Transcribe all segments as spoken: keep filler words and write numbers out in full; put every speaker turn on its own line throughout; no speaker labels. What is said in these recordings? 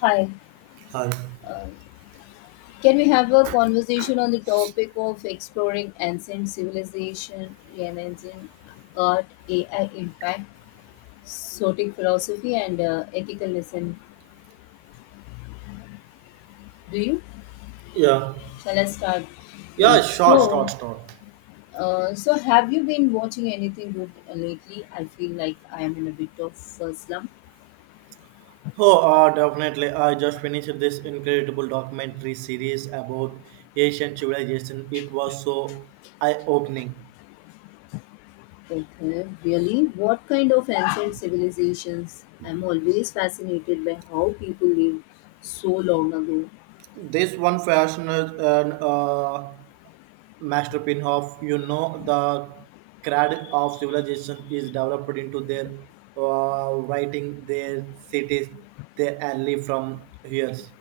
Hi.
Hi.
Uh, can we have a conversation on the topic of exploring ancient civilization, Renaissance art, A I impact, Stoic philosophy, and uh, ethical lesson? Do you?
Yeah.
Shall I start? Yeah.
Yeah, sure, sure,
So,
sure.
uh, so have you been watching anything good lately? I feel like I am in a bit of a slump.
Oh, uh, definitely. I just finished this incredible documentary series about Asian civilization. It was so eye-opening.
Okay, really? What kind of ancient civilizations? I'm always fascinated by how people lived so long ago.
This one fashioned an uh, masterpiece of, you know, the cradle of civilization is developed into their uh, writing, their cities, their alley from years.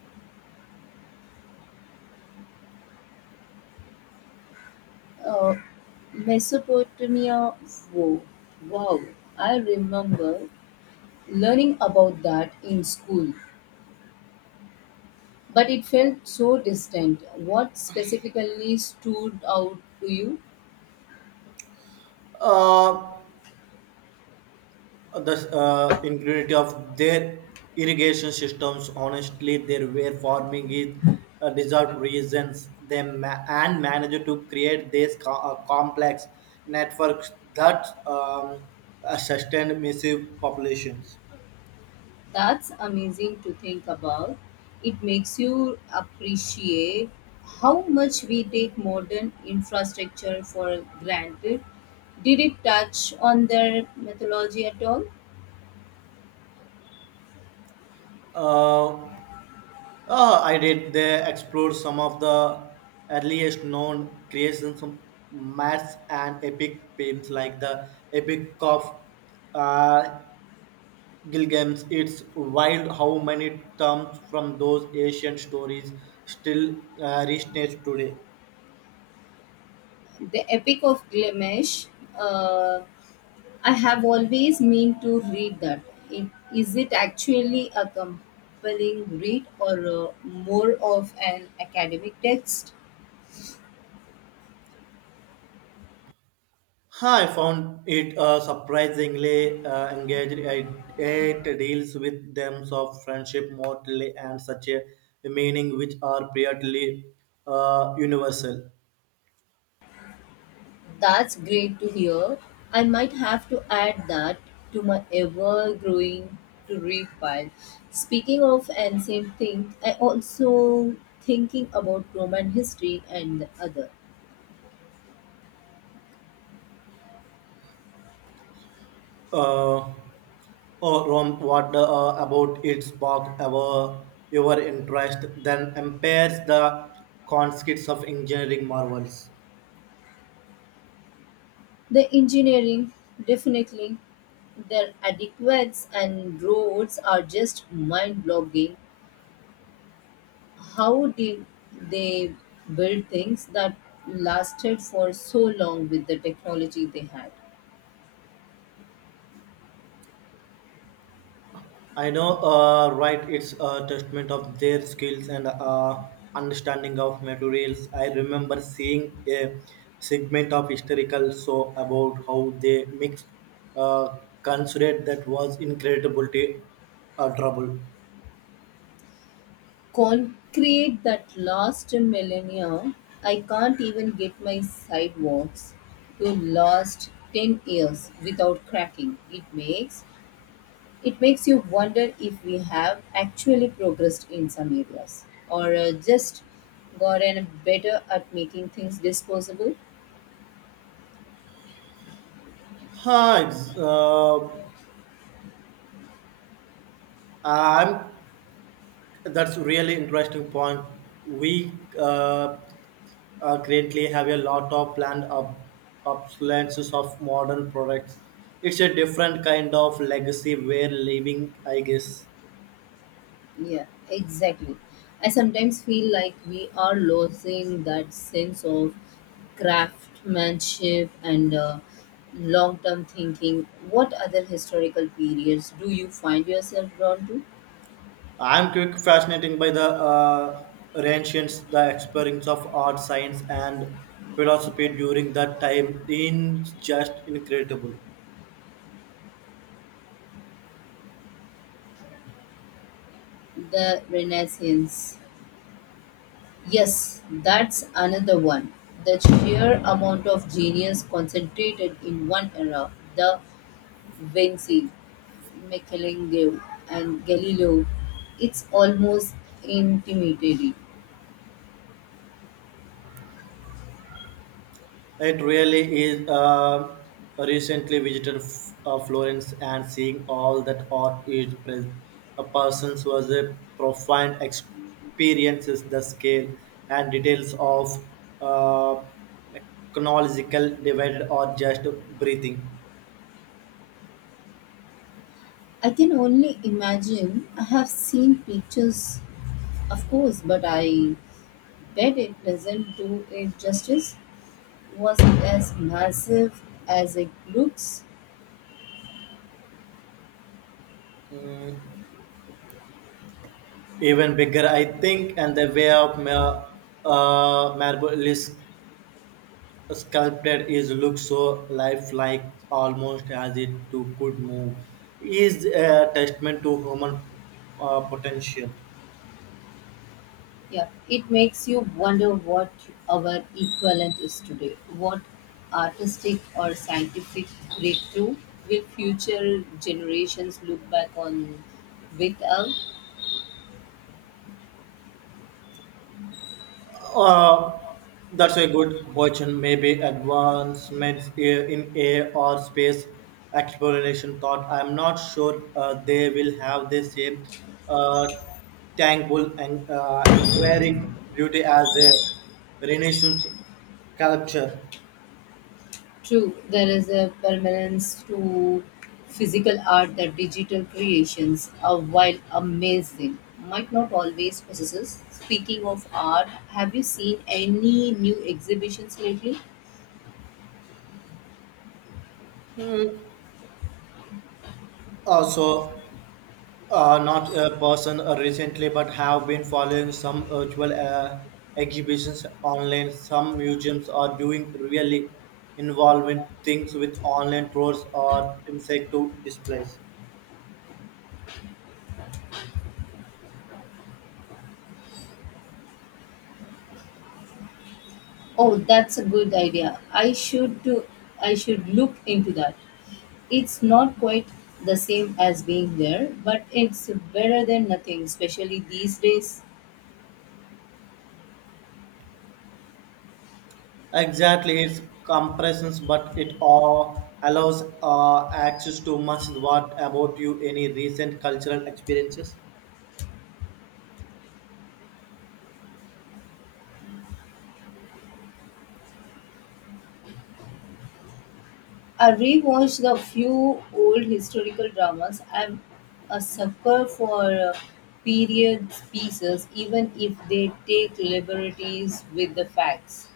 Uh, Mesopotamia. Wow. Wow. I remember learning about that in school, but it felt so distant. What specifically stood out to you?
Uh, the uh, ingredient of their irrigation systems. Honestly, they were farming is uh, deserved reasons they ma- and managed to create these co- uh, complex networks that um, uh, sustain massive populations.
That's amazing to think about. It makes you appreciate how much we take modern infrastructure for granted. Did it touch on their mythology at all?
Uh, uh, I did. They explored some of the earliest known creations of maths and epic poems like the Epic of uh, Gilgamesh. It's wild how many terms from those ancient stories still uh, resonate today.
The Epic of Gilgamesh, uh, I have always meant to read that. It, is it actually a compelling read or uh, more of an academic text?
Huh, I found it uh, surprisingly uh, engaged. It, it deals with themes of friendship, mortality, and such a meaning which are pretty uh, universal.
That's great to hear. I might have to add that to my ever growing to read pile. Speaking of ancient thing, I also thinking about Roman history and the other.
Uh, or Rom, what uh, about its spark our your interest then impairs the concepts of engineering marvels.
The engineering, definitely their adequates and roads are just mind-blogging. How did they build things that lasted for so long with the technology they had?
I know, uh, right? It's a testament of their skills and uh, understanding of materials. I remember seeing a segment of historical show about how they mixed uh, considered that was incredible to uh, trouble.
Concrete that last a millennium, I can't even get my sidewalks to last ten years without cracking. It makes it makes you wonder if we have actually progressed in some areas or uh, just gotten better at making things disposable.
Hi, it's, uh, I'm. That's really interesting point. We uh, uh, currently have a lot of planned up obsolescence of modern products. It's a different kind of legacy we're leaving, I guess.
Yeah, exactly. I sometimes feel like we are losing that sense of craftsmanship and uh, long term thinking. What other historical periods do you find yourself drawn to?
I'm quick fascinated by the uh, ancients, the experience of art, science, and philosophy during that time. In just incredible.
The Renaissance. Yes, that's another one. The sheer amount of genius concentrated in one era, the Vinci, Michelangelo, and Galileo, it's almost intimidating.
It really is. Uh, recently visited F- uh, Florence and seeing all that art is present. A person's was a profound experiences the scale and details of uh, technological divided or just breathing.
I can only imagine. I have seen pictures, of course, but I bet it doesn't do it justice. Was it as massive as it looks?
Mm, even bigger, I think, and the way of ma- uh, marble is sculpted is looks so lifelike almost as it too could move is a testament to human uh, potential.
Yeah, it makes you wonder what our equivalent is today. What artistic or scientific breakthrough will future generations look back on with awe?
uh, that's a good question, maybe advancements i- in a or space exploration thought I'm not sure uh, they will have the same uh, tangible and uh, enduring beauty as a renaissance sculpture
True, there is a permanence to physical art that digital creations, uh, while amazing, might not always possess. Speaking of art, have you seen any new exhibitions lately?
also. Uh, not a person uh, recently, but have been following some virtual uh, exhibitions online. Some museums are doing really involving things with online tours or interactive displays.
Oh, that's a good idea. I should do, I should look into that. It's not quite the same as being there, but it's better than nothing, especially these days.
Exactly, it's compressions, but it all allows uh, access to much. What about you? Any recent cultural experiences?
I rewatched the few old historical dramas. I'm a sucker for uh, period pieces, even if they take liberties with the facts.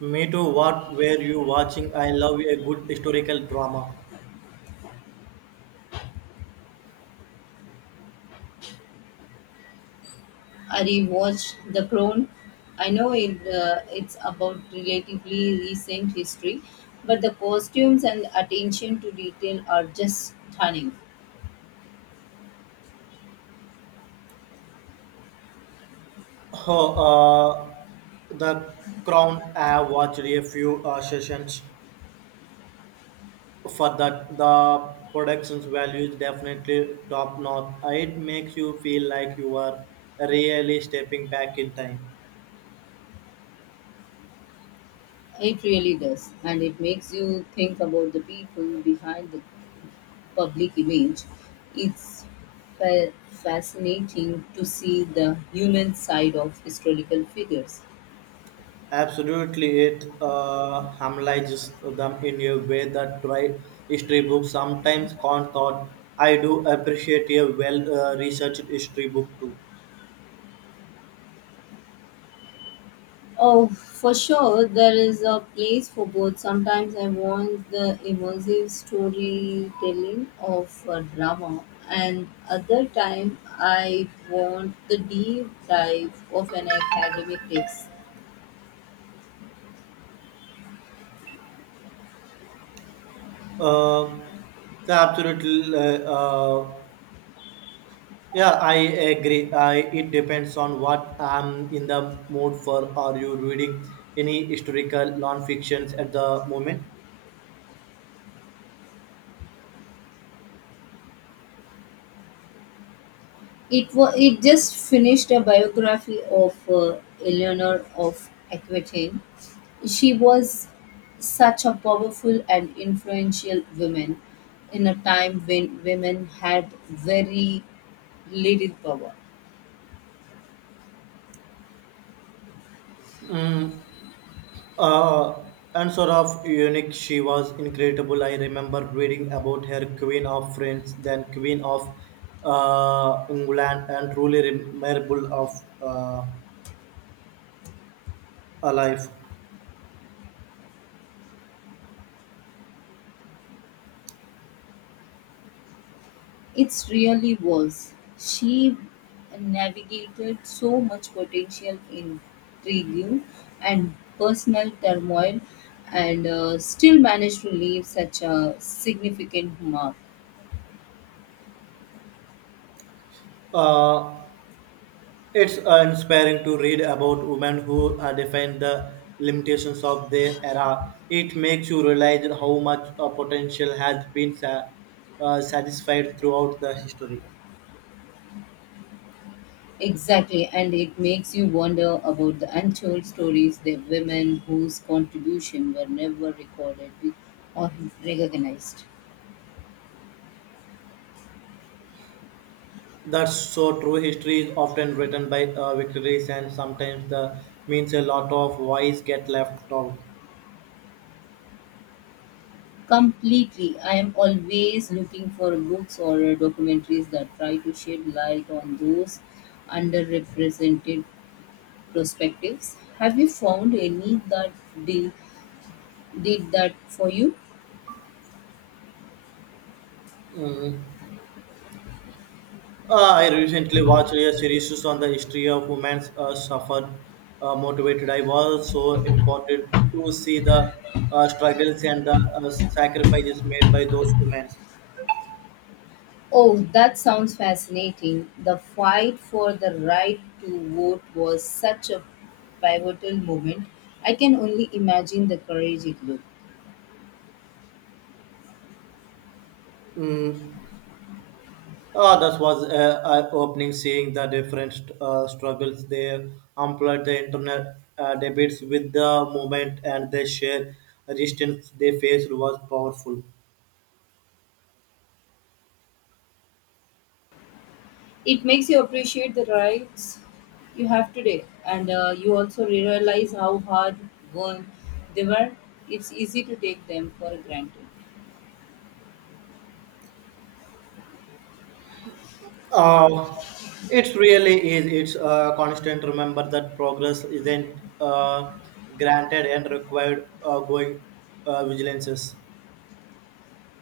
Me too. What were you watching? I love a good historical drama.
I rewatched The Crown. I know it, uh, it's about relatively recent history, but the costumes and attention to detail are just stunning.
Oh, uh, the Crown. I watched a few uh, sessions for that. The production's value is definitely top notch. It makes you feel like you are really stepping back in time.
It really does, and it makes you think about the people behind the public image, it's fa- fascinating to see the human side of historical figures.
Absolutely, it uh, harmonizes them in a way that dry history books sometimes can't. Thought I do appreciate a well-researched history book too.
Oh, for sure, there is a place for both. Sometimes I want the immersive storytelling of a drama, and other time I want the deep dive of an academic text.
Uh, the absolute uh, uh, yeah, I agree. I, it depends on what I'm in the mood for. Are you reading any historical non-fictions at the moment?
It wa it just finished a biography of uh, Eleanor of Aquitaine. She was such a powerful and influential woman in a time when women had very little power.
Mm, uh, and sort of unique, she was incredible. I remember reading about her Queen of France, then Queen of uh, England, and truly remarkable of uh, alive.
It really was. She navigated so much potential intrigue and personal turmoil and uh, still managed to leave such a significant mark.
Uh, It's uh, inspiring to read about women who uh, define the limitations of their era. It makes you realize how much uh, potential has been sa- uh, satisfied throughout the history.
Exactly, and it makes you wonder about the untold stories the women whose contribution were never recorded or recognized.
That's so true. History is often written by uh, victories, and sometimes the means a lot of voice get left out.
Completely, I am always looking for books or documentaries that try to shed light on those underrepresented perspectives. Have you found any that did, did that for you?
Mm. Uh, I recently watched a series on the history of women's uh, suffer uh, motivated. I was so important to see the uh, struggles and the uh, sacrifices made by those women.
Oh, that sounds fascinating. The fight for the right to vote was such a pivotal moment. I can only imagine the courage it took.
Mm. Uh, that was uh, eye-opening seeing the different uh, struggles they employed the internet uh, debates with the movement and the sheer resistance they faced was powerful.
It makes you appreciate the rights you have today, and uh, you also realize how hard won they were. It's easy to take them for granted.
Uh, it really is. It's uh, constant. Remember that progress isn't uh, granted and required uh, going uh, vigilances.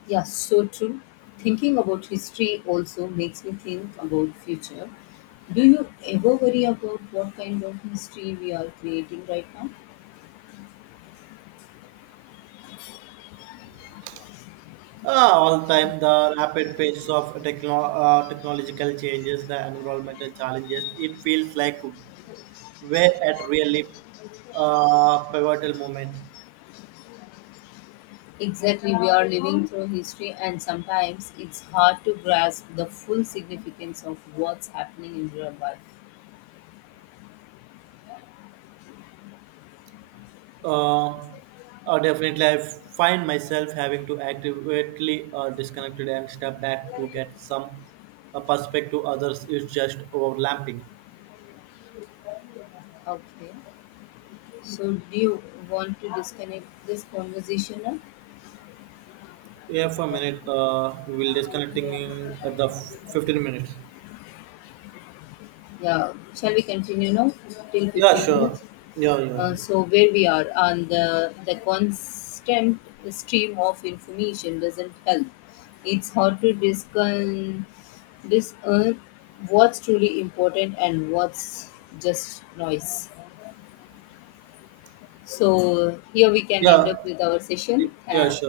Yeah, so true. Thinking about history also makes me think about future. Do you ever worry about what kind of history we are creating right now?
Uh, all time, the rapid pace of techno- uh, technological changes, the environmental challenges, it feels like we're at really uh, pivotal moment.
Exactly, we are living through history, and sometimes it's hard to grasp the full significance of what's happening in real life.
Uh, uh, Definitely, I find myself having to actively uh, disconnected and step back to get some uh, perspective. Others is just overlapping.
Okay, so do you want to disconnect this conversation now?
Yeah, for a minute, uh, we'll disconnecting in at the f- fifteen minutes.
Yeah, shall we continue now till
Yeah,
fifteen
sure.
minutes?
Yeah, yeah,
Uh, so where we are and the the constant stream of information doesn't help. It's hard to discern discern what's truly important and what's just noise. So here we can end
yeah,
up with our session.
yeah,
Tha-
sure.